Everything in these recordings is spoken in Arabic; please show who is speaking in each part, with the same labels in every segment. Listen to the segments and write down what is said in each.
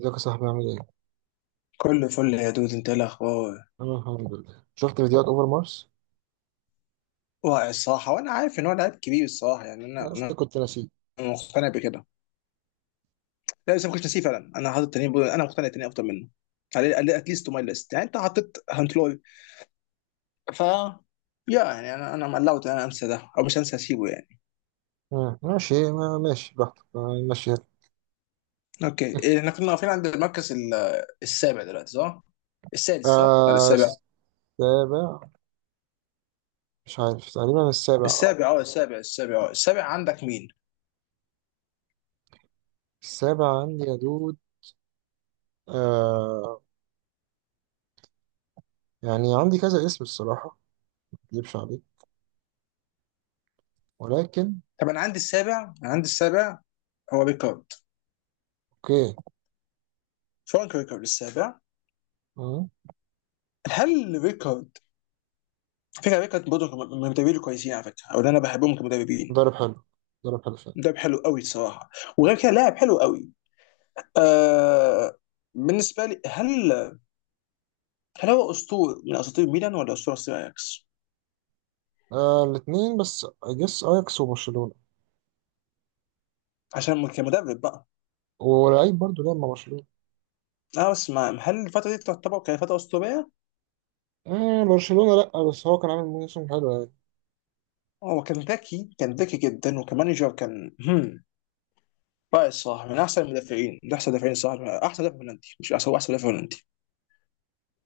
Speaker 1: ازيك يا صاحبي، عامل ايه؟
Speaker 2: كله فل يا دود، انت ايه الاخبار؟
Speaker 1: انا الحمد لله. شفت فيديوهات اوفر مارس؟
Speaker 2: واعي الصراحه، وانا عارف ان هو لعيب كبير الصراحه يعني
Speaker 1: انا
Speaker 2: انا
Speaker 1: اصلا
Speaker 2: انا
Speaker 1: كنت ناسيه.
Speaker 2: أنا مقتنع بكده. لا بس ما كنتش نسيه فعلا، انا حاطط تاني انا مقتنع تاني افضل منه على اتليست تو ماي ليست. يعني انت حطيت هانت لوري، ف يا يعني انا مقلعت، انا انسى ده؟ او مش هنسى اسيبه يعني.
Speaker 1: آه. ماشي، ما ماشي براحتك. آه، ماشي يلا.
Speaker 2: اوكي احنا كنا واقفين عند المركز السابع دلوقتي، صح؟ السادس صح؟ ولا
Speaker 1: آه،
Speaker 2: السابع؟
Speaker 1: السابع. مش عارف، تقريبا السابع اه.
Speaker 2: السابع، اه السابع، اه السابع. عندك مين؟
Speaker 1: السابع عندي يا دود. آه. يعني عندي كذا اسم الصراحة، مكدبش عليك، ولكن.
Speaker 2: طب انا عندي السابع، انا عندي السابع. هو ريكارد.
Speaker 1: اوكي.
Speaker 2: فرانك ريكارد السابع.
Speaker 1: مم.
Speaker 2: هل ريكارد، على فكرة برضه من المدربين الكويسين، على فكرة أو اللي أنا بحبهم كمدربين.
Speaker 1: ضرب حلو. ضرب حلو فعلا.
Speaker 2: مدرب حلو قوي الصراحة. وغير كده لاعب حلو قوي. آه. بالنسبة لي، هل هو أسطورة من أساطير ميلان ولا أسطورة أساطير أياكس؟
Speaker 1: آه الاتنين، بس اجس اياكس وبرشلونة.
Speaker 2: عشان كمدرب بقى.
Speaker 1: ولعيب برضه لعب مع برشلونة.
Speaker 2: أنا بس ما، هل الفترة دي تعتبر كفترة أسطورية؟
Speaker 1: آه، برشلونة لأ، بس هو كان عامل موسم حلو يعني.
Speaker 2: هو كان ذكي، كان ذكي جدا، وكمانجر كان هم رائع الصراحة. من أحسن المدافعين، من أحسن المدافعين الصراحة، من أحسن مدافع هولندي، مش أحسن، هو أحسن مدافع هولندي.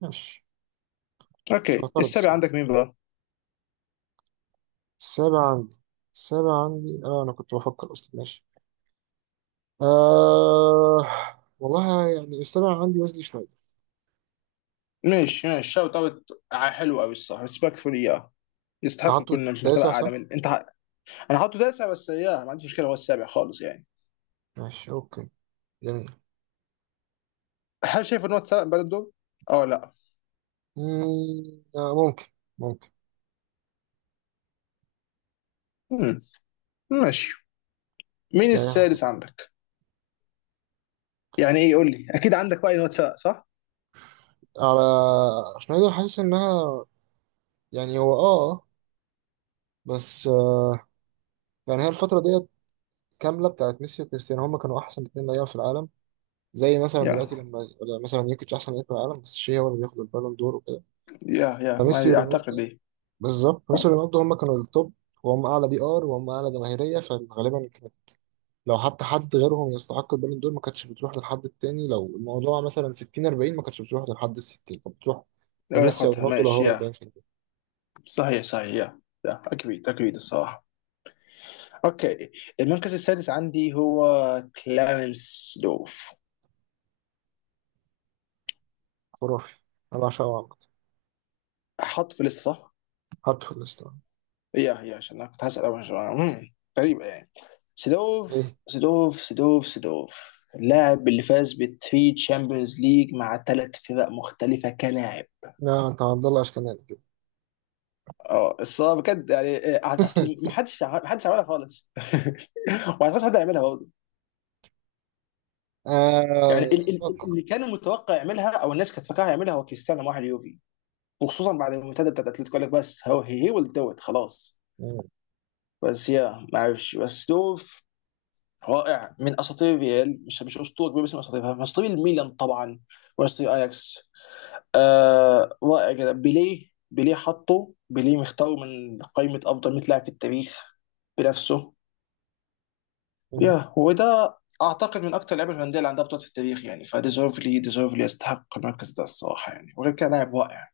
Speaker 1: ماشي. مش
Speaker 2: أوكي
Speaker 1: هعترض
Speaker 2: السابع عندك
Speaker 1: الصراحة.
Speaker 2: مين بقى؟
Speaker 1: السابع عندي. السابع عندي اه. انا كنت بفكر اصلا. ماشي. آه، والله يعني السابع عندي ويزلي شوية.
Speaker 2: ماشي ماشي شوت اوت. حلو قوي الصراحه، ريسبكتفول اياه. يستحق
Speaker 1: تعطوا.
Speaker 2: يكون في مرتبه
Speaker 1: التاسع
Speaker 2: اعلى
Speaker 1: صح؟
Speaker 2: من انا حاطه تاسع، بس اياه ما عنديش مشكله، هو السابع خالص يعني.
Speaker 1: ماشي. اوكي. جميل.
Speaker 2: هل شايف ان هو اتسرق بالون دور؟ اه لا.
Speaker 1: ممكن، ممكن.
Speaker 2: مم. ماشي. مين
Speaker 1: يعني حسن.
Speaker 2: السادس عندك؟ يعني ايه، قول لي، اكيد عندك راي ان هو اتسرق صح؟
Speaker 1: على، شنايدر حاسس انها، يعني هو بس يعني هي الفترة ديت كاملة، بتاعت ميسي وكريستيانو. هما كانوا أحسن اتنين لعيبة في العالم، زي مثلا دلوقتي،
Speaker 2: يا
Speaker 1: لما مثلا يوكيتش أحسن لعيب في العالم. بس شيء، هو اللي بياخد البالون دور وكده،
Speaker 2: يا
Speaker 1: فميسي
Speaker 2: ما اعتقد
Speaker 1: ورونالدو.
Speaker 2: ايه
Speaker 1: بالظبط، ميسي ورونالدو هم كانوا التوب، وهم اعلى بي ار، وهم اعلى جماهيريه. فغالبا كانت، لو حتى حد غيرهم يستحق البالون دور، ما كانتش بتروح للحد التاني. لو الموضوع مثلا 60 40 ما كانتش بتروح للحد ال 60، كانت بتروح
Speaker 2: لو
Speaker 1: لميسي او
Speaker 2: ياخدها.
Speaker 1: رونالدو، لو هو
Speaker 2: ماشي يا.
Speaker 1: 40%.
Speaker 2: صحيح صحيح يا. يا اكيد اكيد الصراحه. اوكي. المركز السادس عندي هو كلارنس دوف.
Speaker 1: خرافي. انا بعشقه عامه.
Speaker 2: حط في لسه.
Speaker 1: حطه في الاسطوانه.
Speaker 2: يا عشان انا كنت هسأل أول سؤال. غريبة يعني.
Speaker 1: ايه؟
Speaker 2: سيدورف اللاعب اللي فاز بالثري تشامبيونز ليج مع ثلاث فرق مختلفة كلاعب.
Speaker 1: لا، انت عبد الله اشكناني كده.
Speaker 2: اه الصراحة بجد يعني، اصل ما حدش عملها خالص وما اعتقدش حد هيعملها برضه. يعني
Speaker 1: اتوقع.
Speaker 2: اللي كان متوقع يعملها او الناس كانت فاكرها يعملها هو كريستيانو مع اليوفي. وخصوصا بعد المنتدى بتاعت اتلتيكو، قال لك بس هو هي ويل دو ات خلاص.
Speaker 1: مم،
Speaker 2: بس يا ما اعرفش بس دول. رائع، من اساطير الريال، مش اسطوره كبيره، بس من اساطيرها، من اساطير الميلان طبعا. واساطير اياكس. آه رائع جدا. بيليه حطه. بيليه مختاره من قائمه افضل 100 لاعب في التاريخ بنفسه.
Speaker 1: مم،
Speaker 2: يا وده اعتقد من اكتر اللعيبه الهولنديه اللي عندها بطولات في التاريخ يعني. فديزيرفلي ديزيرفلي يستحق المركز ده الصراحه يعني. وغير كده لاعب رائع.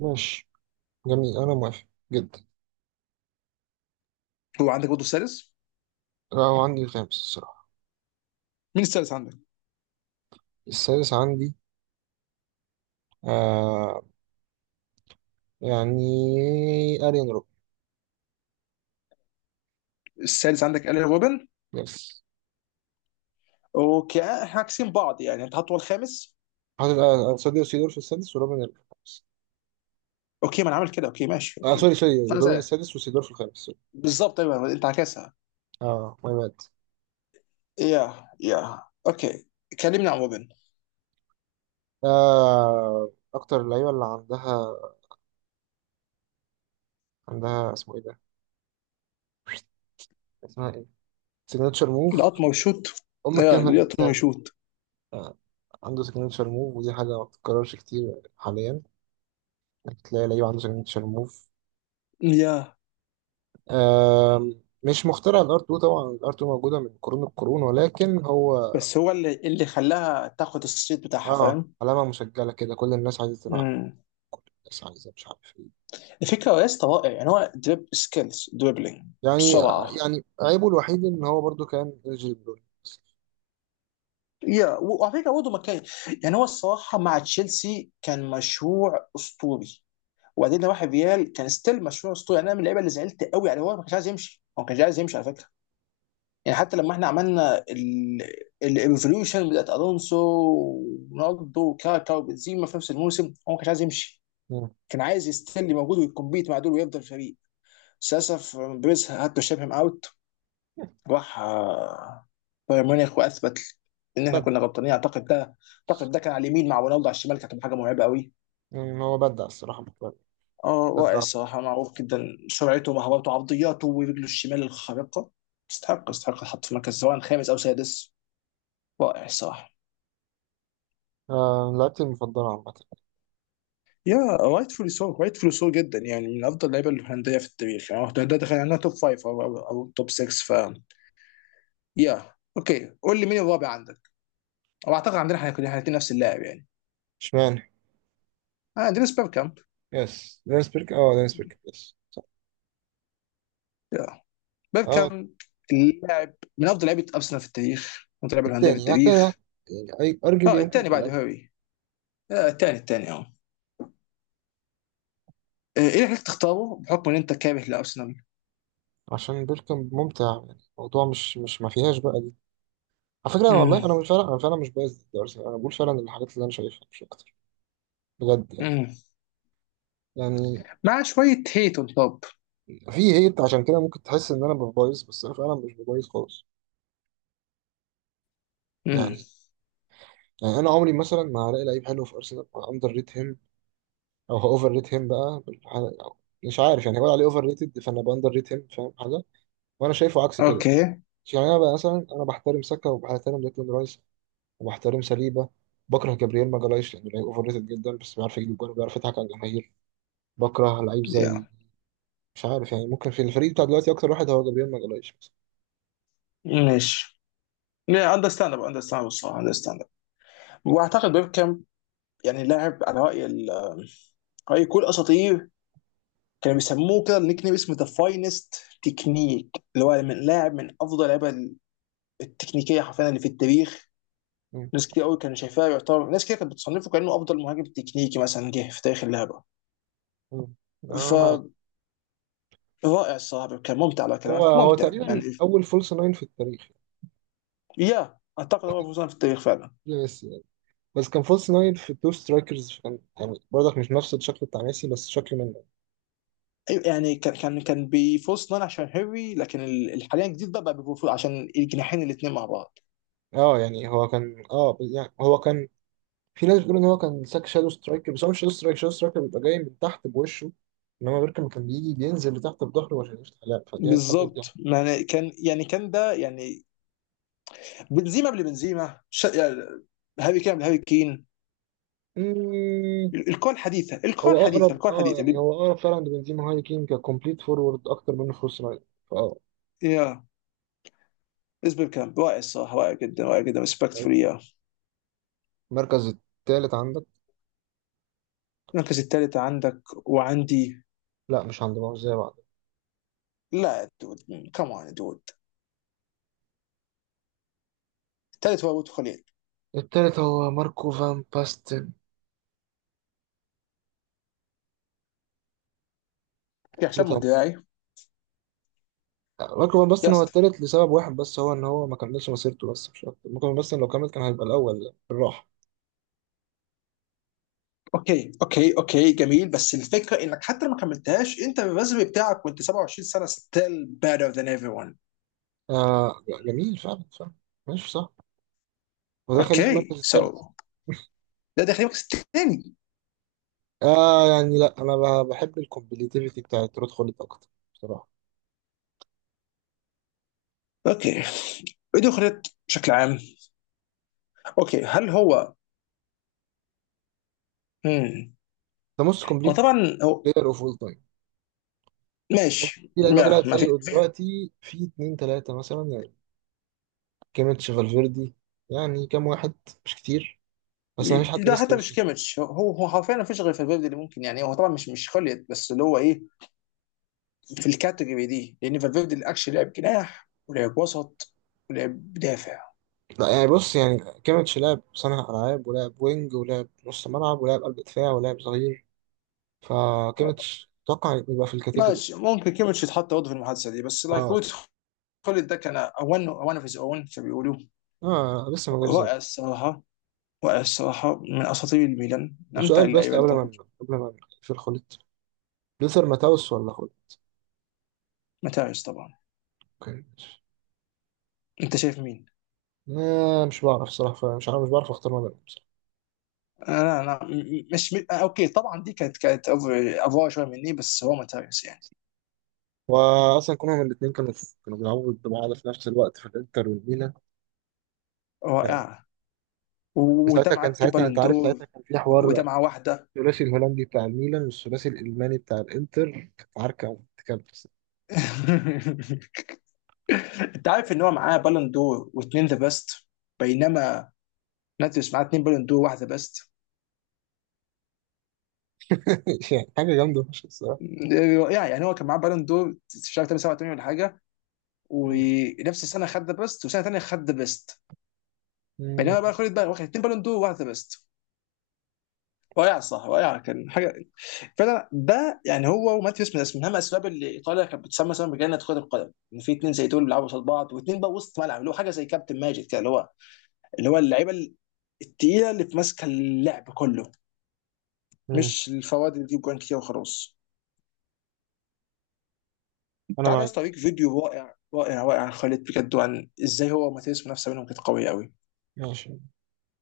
Speaker 1: ماشي. جميل، انا موافق جدا.
Speaker 2: هو عندك برضه السادس.
Speaker 1: لا، هو عندي الخامس الصراحه.
Speaker 2: مين السادس عندك؟
Speaker 1: السادس عندي. آه. يعني ارين.
Speaker 2: السادس عندك الين روبن.
Speaker 1: يس.
Speaker 2: اوكي احنا عاكسين بعض يعني، انت حاطه هو الخامس.
Speaker 1: حاطط ساديو سيدور في السادس، وروبن الخامس.
Speaker 2: اوكي ما انا عامل كده. اوكي ماشي اوكي.
Speaker 1: سوري، سوري.
Speaker 2: انا
Speaker 1: روبن
Speaker 2: زيك.
Speaker 1: السادس، وسيدور في الخامس. سوري.
Speaker 2: بالظبط ايوه، انت عكسها.
Speaker 1: اه ماي باد.
Speaker 2: يا اوكي. كلمني عن روبن.
Speaker 1: آه، أكتر اللعيبة اللي عندها، عندها اسمه إيه ده؟ اسمها إيه؟ سيجنتشر موف.
Speaker 2: القطمه وشوت. يا
Speaker 1: الكلمة اللي
Speaker 2: القطمه
Speaker 1: بنساها دي.
Speaker 2: وشوت.
Speaker 1: آه. عنده سيجنتشر موف، ودي حاجة ما بتتكررش كتير حاليا، إنك تلاقي لعيب عنده سيجنتشر موف.
Speaker 2: يا
Speaker 1: آه. مش مخترع الار 2 طبعا، الار 2 موجودة من قرون القرون، ولكن هو
Speaker 2: بس هو اللي خلاها تاخد الصيت بتاعها،
Speaker 1: اه
Speaker 2: فاهم.
Speaker 1: علامة مسجلة كده. كل الناس عايزة تلعب،
Speaker 2: امم.
Speaker 1: كل الناس عايزة مش عارف إيه.
Speaker 2: الفكره يا اسطى رائع، يعني هو دريب سكيلز دريبلينج
Speaker 1: يعني،
Speaker 2: بسرعه.
Speaker 1: يعني عيبه الوحيد ان هو برضو كان الجيبرون.
Speaker 2: يا وعلى فكره برضه مكان. يعني هو الصراحه مع تشيلسي كان مشروع اسطوري. وبعدين لو واحد ريال كان ستيل مشروع اسطوري يعني، انا من اللعيبه اللي زعلت قوي يعني. هو ما كانش عايز يمشي، هو ما كانش عايز يمشي على فكره. يعني حتى لما احنا عملنا الايفولوشن بتاعت الونسو ورونالدو وكاكا وبنزيما في نفس الموسم، هو ما كانش عايز يمشي. كان عايز يستني موجود ويكمبيت مع دول ويفضل فريق. بس للاسف بريز هاد تو شيب هيم اوت. راح بايرن ميونخ واثبت ان احنا
Speaker 1: بدع.
Speaker 2: كنا غلطانين. اعتقد ده، كان على اليمين مع رونالدو على الشمال، كانت حاجه مرعبه قوي.
Speaker 1: يعني هو بدع الصراحة.
Speaker 2: اه رائع
Speaker 1: بدع.
Speaker 2: الصراحه، معروف جدا سرعته ومهاراته وعرضياته ورجله الشمال الخارقه. يستحق الحط في مركز سواء خامس او سادس. رائع الصراحه.
Speaker 1: آه، لعبتي المفضلة عامة.
Speaker 2: يا رايتفولي سو جدا يعني، من افضل اللعيبه الهولنديه في التاريخ يعني. ده دخل عنها توب فايف، أو توب 6. ف يا اوكي، قول لي مين الرابع عندك؟ او اعتقد عندنا احنا كلنا الاثنين نفس اللاعب يعني.
Speaker 1: اشمعنى؟
Speaker 2: عندنا بيركامب.
Speaker 1: يس، دينيس بيرك. اه دينيس بيرك، يس صح.
Speaker 2: يا
Speaker 1: اه.
Speaker 2: بيركامب، اللاعب، من افضل لعيبه ارسنال في التاريخ، من افضل لعيبه الهولنديه في
Speaker 1: التاني، يعني التاني.
Speaker 2: التاريخ.
Speaker 1: يعني ارجلي
Speaker 2: اه
Speaker 1: يمكن
Speaker 2: الثاني
Speaker 1: يبقى
Speaker 2: بعد
Speaker 1: الاول.
Speaker 2: هاري. آه الثاني اه. ايه اللي خلاك تختاره بحكم ان انت كاره لارسنال؟
Speaker 1: عشان بيركم ممتع. يعني الموضوع مش ما فيهاش بقى دي. على فكرة، انا والله،
Speaker 2: امم.
Speaker 1: انا مش فعلا، انا فعلا مش بايظ ضد ارسنال. انا بقول فعلا الحاجات اللي انا شايفها، مش اكتر. بجد يعني.
Speaker 2: امم.
Speaker 1: يعني
Speaker 2: مع شويه هيت اون توب.
Speaker 1: في هيت، عشان كده ممكن تحس ان انا ببايظ، بس انا فعلا مش ببايظ خالص.
Speaker 2: امم.
Speaker 1: يعني. يعني انا عمري مثلا ما هلاقي لعيب حلو في ارسنال، اندر ريت هيم، او اوفر ريت هيم بقى أو، مش عارف. يعني هقول عليه اوفر ريتد فانا باندر ريت هيم، فاهم حاجه؟ وانا شايفه عكس كده.
Speaker 2: اوكي.
Speaker 1: يعني انا بقى مثلا، انا بحترم ساكا، وبحترم ديكلان رايس، وبحترم سليبه. بكره جابرييل ماجالايش لانه لعيب اوفر ريتد جدا، بس بيعرف يجيب جول وبيعرف يضحك على الجماهير. بكره لعيب زي،
Speaker 2: يا
Speaker 1: مش عارف. يعني ممكن في الفريق بتاع دلوقتي، اكتر واحد هو جابرييل ماجالايش مثلا.
Speaker 2: ماشي. لا اندرستاندبل اندرستاندبل الصراحه اندرستاندبل. واعتقد بيبكم، يعني لاعب على راي راي كل اساطير، كانوا بيسموه كده، النيك نيم اسمه ذا فاينست تكنيك. اللي هو من لاعب من افضل اللعيبه التكنيكيه حرفيا اللي في التاريخ.
Speaker 1: مم.
Speaker 2: ناس كتير قوي كانوا شايفاه، يعتبر ناس كتير كانت بتصنفه كانه افضل مهاجم تكنيكي مثلا جه في تاريخ اللعبه.
Speaker 1: مم. انا معاك.
Speaker 2: فرائع الصراحه، كان ممتع على
Speaker 1: هو
Speaker 2: كلامك،
Speaker 1: هو
Speaker 2: ممتع يعني.
Speaker 1: تقريبا اول فولس ناين في التاريخ.
Speaker 2: يا اعتقد هو فوزان في التاريخ فعلا.
Speaker 1: بس، بس كان فولس ناين في تو سترايكرز. كان يعني برضك مش نفس الشكل بتاع ميسي، بس شكل منه.
Speaker 2: يعني كان بيفورس نان عشان هيري. لكن حاليا الجديد ده بقى بيفورس عشان الجناحين الاثنين مع بعض.
Speaker 1: اه يعني هو كان، يعني هو كان، في ناس بتقول ان هو كان ساك شادو سترايكر. بس هو مش شادو سترايكر، شادو سترايكر بيبقى جاي من تحت بوشه، انما بيركم كان بيجي بينزل لتحت بظهره عشان يفتح لعب، فدي الحاجات دي.
Speaker 2: بالظبط يعني كان، يعني كان ده يعني بنزيما قبل بنزيما، يعني هاري كين قبل هاري كين.
Speaker 1: مم،
Speaker 2: الكون
Speaker 1: هو
Speaker 2: الحديثه
Speaker 1: اقرب،
Speaker 2: الكون الحديثه،
Speaker 1: يعني هو اقرب فعلا لبنزيما هاي كين ككومبليت فورورد، اكتر منه فولس ناين. فاه
Speaker 2: يا. اسباب كلام رائع الصراحه، رائع جدا، رائع جدا، ريسبكتفول يا.
Speaker 1: المركز التالت عندك.
Speaker 2: المركز الثالث عندك وعندي.
Speaker 1: لا، مش عند بعض زي بعض.
Speaker 2: لا دود، كمان دود. الثالث هو ابو خليل.
Speaker 1: التالت هو ماركو فان باستن.
Speaker 2: يا هشام
Speaker 1: التالت هو
Speaker 2: مدراي.
Speaker 1: رقم، بس
Speaker 2: يا
Speaker 1: هو
Speaker 2: اسطى.
Speaker 1: التالت لسبب واحد بس، هو ان هو ما كملش مسيرته، بس مش اكتر. ممكن بس لو كمل كان هيبقى الاول يعني، بالراحه.
Speaker 2: اوكي، جميل. بس الفكره انك حتى لو ما كملتهاش، انت الريزمي بتاعك وانت 27 سنه still better than everyone.
Speaker 1: آه. جميل فعلا، فعلا. ماشي صح. وده خليه في المركز
Speaker 2: اوكي
Speaker 1: التالت.
Speaker 2: ده داخل المركز الثاني.
Speaker 1: آه، يعني لا، انا بحب الكومبليتيفيتي بتاعت رود خوليت اكتر، بصراحه.
Speaker 2: اوكي. ايه دخلت بشكل عام. اوكي هل هو. مم.
Speaker 1: ده موست
Speaker 2: هو
Speaker 1: كومبليت
Speaker 2: طبعا هو
Speaker 1: بلاير اوف اول تايم.
Speaker 2: ماشي.
Speaker 1: في لعيبه
Speaker 2: ما
Speaker 1: طلعت
Speaker 2: ما
Speaker 1: زيه دلوقتي في اتنين تلاته مثلا، يعني كيميتش، فالفيردي. يعني كام واحد؟ مش كتير، بس ما فيش حد
Speaker 2: ده
Speaker 1: لسه
Speaker 2: حتى مش
Speaker 1: وصل.
Speaker 2: كيميتش، هو حرفيا ما فيش غير فالفيردي اللي ممكن. يعني هو طبعا مش خليت، بس اللي هو ايه، في الكاتيجوري دي، لان فالفيردي اللي اكشلي لعب جناح ولعب وسط ولعب دافع.
Speaker 1: لا، يعني بص يعني، كيميتش لعب صانع ألعاب، ولعب وينج، ولعب نص ملعب، ولعب قلب دفاع، ولعب ظهير، فكيميتش أتوقع يبقى في الكاتيجوري.
Speaker 2: ماشي، ممكن كيميتش يتحط برضه في المحادثه دي بس لايك
Speaker 1: اه.
Speaker 2: وود. خالد ده كان اون اون اوف هيز اون، بيقولوا.
Speaker 1: اه، لسه ما جاش
Speaker 2: رائع
Speaker 1: زيه.
Speaker 2: الصراحه، رائع الصراحه، من اساطير الميلان، من
Speaker 1: طب
Speaker 2: امتع
Speaker 1: سؤال، بس
Speaker 2: اللعيبه
Speaker 1: قبل
Speaker 2: اللي تاخد.
Speaker 1: ما قبل ما في الخليط، لوثر ماتاوس ولا خليط؟
Speaker 2: متاعش طبعا.
Speaker 1: اوكي، ماشي.
Speaker 2: انت شايف مين؟
Speaker 1: آه، مش بعرف صراحة، مش بعرف اختار ما بينهم بصراحة.
Speaker 2: انا مش اوكي، طبعا دي كانت افوار شويه مني، بس هو متاعش يعني.
Speaker 1: واصلا كلهم، الاثنين كانوا، كانوا بيلعبوا ضد بعض في نفس الوقت في الانتر والميلان. آه.
Speaker 2: رائع. وده
Speaker 1: ساعتها
Speaker 2: معاه
Speaker 1: كان،
Speaker 2: تي
Speaker 1: ساعتها انت
Speaker 2: بالون
Speaker 1: عارف، ساعتها
Speaker 2: دور.
Speaker 1: كان في
Speaker 2: وده
Speaker 1: حوار
Speaker 2: معاه واحده
Speaker 1: الثلاثي الهولندي بتاع الميلان والثلاثي الالماني بتاع الانتر. كانت عركه وبتتكلم.
Speaker 2: انت عارف ان هو معاه بالون دور واثنين ذا بيست. بينما ناتيوس معاه اثنين بالون دور واحده بيست.
Speaker 1: يعني حاجه جامده مش الصراحه.
Speaker 2: يعني هو كان معاه بالون دور في شهر 8 87 ولا حاجه.
Speaker 1: مم.
Speaker 2: ونفس السنه خد ذا بيست، وسنه ثانيه خد ذا بيست. بينما
Speaker 1: مم.
Speaker 2: بقى خد بقى، واخد اثنين بالون دور وواحد ذا بيست. رائع، صح، رائع، كان حاجه فعلا. ده يعني هو وماتيوس من من اهم الاسباب اللي ايطاليا كانت بتسمى مثلا بجنه كره القدم، ان في اثنين زي دول بيلعبوا قصاد بعض، واثنين بقى وسط ملعب، اللي هو حاجه زي كابتن ماجد كده، اللي هو اللعيبه الثقيله اللي في ماسكه اللعب كله،
Speaker 1: مم.
Speaker 2: مش الفواد اللي بتجيب جوان كتير وخلاص.
Speaker 1: انا
Speaker 2: تعالى يا
Speaker 1: معاك.
Speaker 2: اسطى اوريك فيديو رائع، رائع، رائع، عن خالد بجد، وعن ازاي هو وماتياس منافسه بينهم كانت قويه قوي.
Speaker 1: ماشي